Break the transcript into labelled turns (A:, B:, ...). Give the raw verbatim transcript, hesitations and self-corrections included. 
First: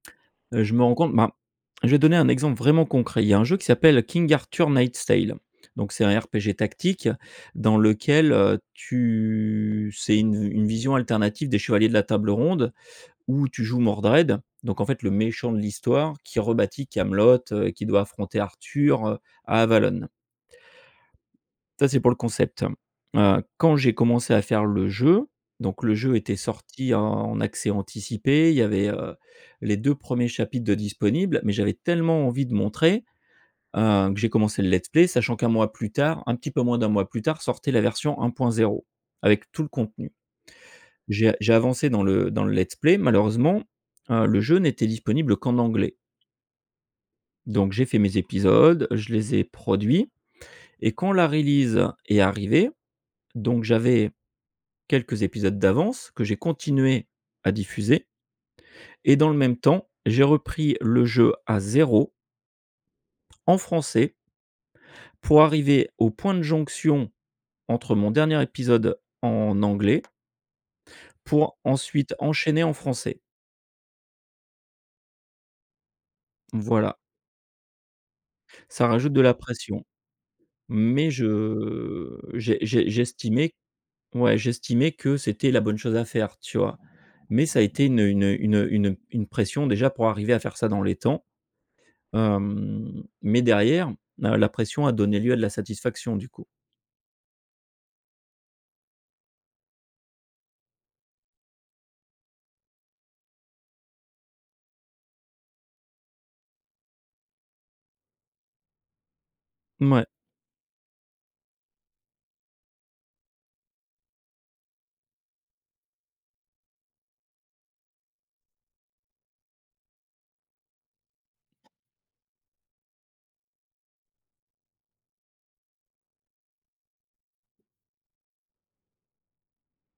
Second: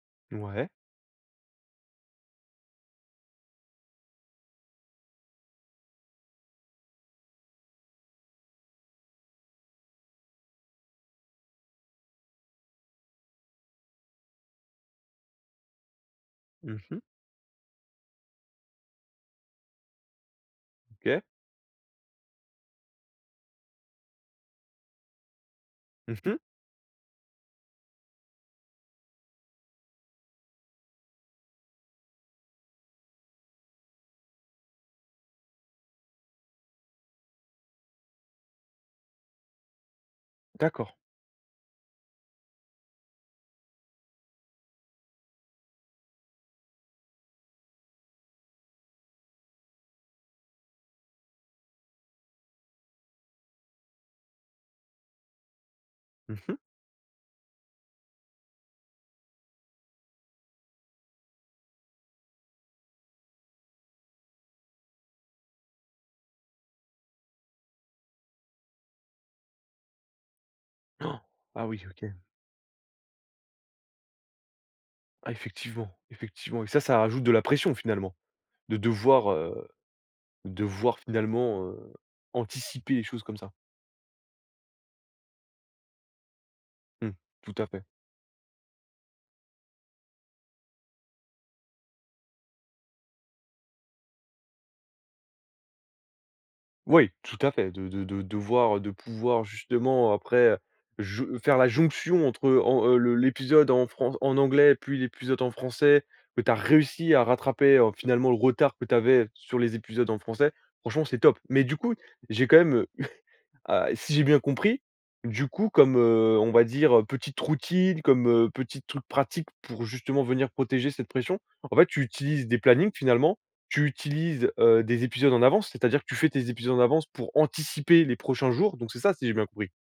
A: Heu,
B: Ouais.
A: je me rends compte, ben, je vais donner un exemple vraiment concret. Il y a un jeu qui s'appelle King Arthur Nightstale. Donc c'est un RPG tactique dans lequel, heu, tu c'est une une vision alternative des chevaliers de la Table ronde où tu joues Mordered, donc en fait, le méchant de l'histoire qui
B: Mmh
A: rebâtit
B: mh.
A: Kaamelott, heu, et qui doit affronter Arthur, heu, à Avallon
B: OK.
A: ça, c'est pour le concept. Heu, quand j'ai commencé à faire le jeu, donc le jeu
B: Mmh
A: était
B: mh.
A: sorti en accès anticipé, il y avait, heu, les deux premiers chapitres de disponible, mais j'avais tellement envie de montrer, heu, que j'ai commencé le let's play, sachant qu'un mois plus tard, un petit peu moins d'un mois plus tard sortait la version un point zéro avec tout le contenu.
B: D'accord.
A: J'ai a j'ai avancé dans le dans le let's play. Malheureusement, heu, le jeu n'était disponible qu'en anglais donc j'ai fait mes épisodes, je les ai produits et quand la release est arrivée, donc j'avais quelques épisodes d'avance que j'ai
B: Mmh mh.
A: continué à diffuser et dans le même temps j'ai repris le jeu à zéro en français pour arriver au point de jonction entre mon dernier épisode en anglais
B: Han!
A: pour
B: Ah, oui, OK.
A: ensuite enchaîner en français.
B: Ah. Effectivement, effectivement et ça,
A: Voilà.
B: ça rajoute de la pression, finalement, de
A: Ça rajoute de
B: devoir,
A: la
B: heu,
A: pression.
B: devoir,
A: Mais je,
B: finalement, heu,
A: heu, j'es j'es
B: anticiper les choses comme ça.
A: j'estimais, ouais, j'estimais que c'était la bonne chose à faire, tu vois?
B: Mmh,
A: Mais
B: tout
A: ça a
B: à fait.
A: été une, heu, une, heu, une, heu, une une pression, déjà, pour arriver à faire ça dans les temps. Hem, mais derrière, la la pression a donné lieu à de la satisfaction, du coup.
B: Oui, tout à fait, de de de devoir, heu, de pouvoir, justement, après, heu, j faire la jonction entre heu, en en le le l'épisode en fran en anglais, puis, l'épisode en français, que tu as réussi à rattraper, oh, finalement le retard que tu avais sur les
A: Mouais.
B: épisodes en français, franchement, c'est top. Mais du coup, j'ai quand même, heu, ah, si j'ai bien compris, du coup, comme, heu, on va dire, heu, petites routines, comme, heu, petites trucs pratiques pour, justement, venir protéger cette pression, en fait, tu utilises des plannings, finalement. Tu utilises, heu, des épisodes en avance, c'est-à-dire que tu fais tes épisodes en avance pour anticiper les prochains jours. Donc c'est ça, si j'ai bien compris?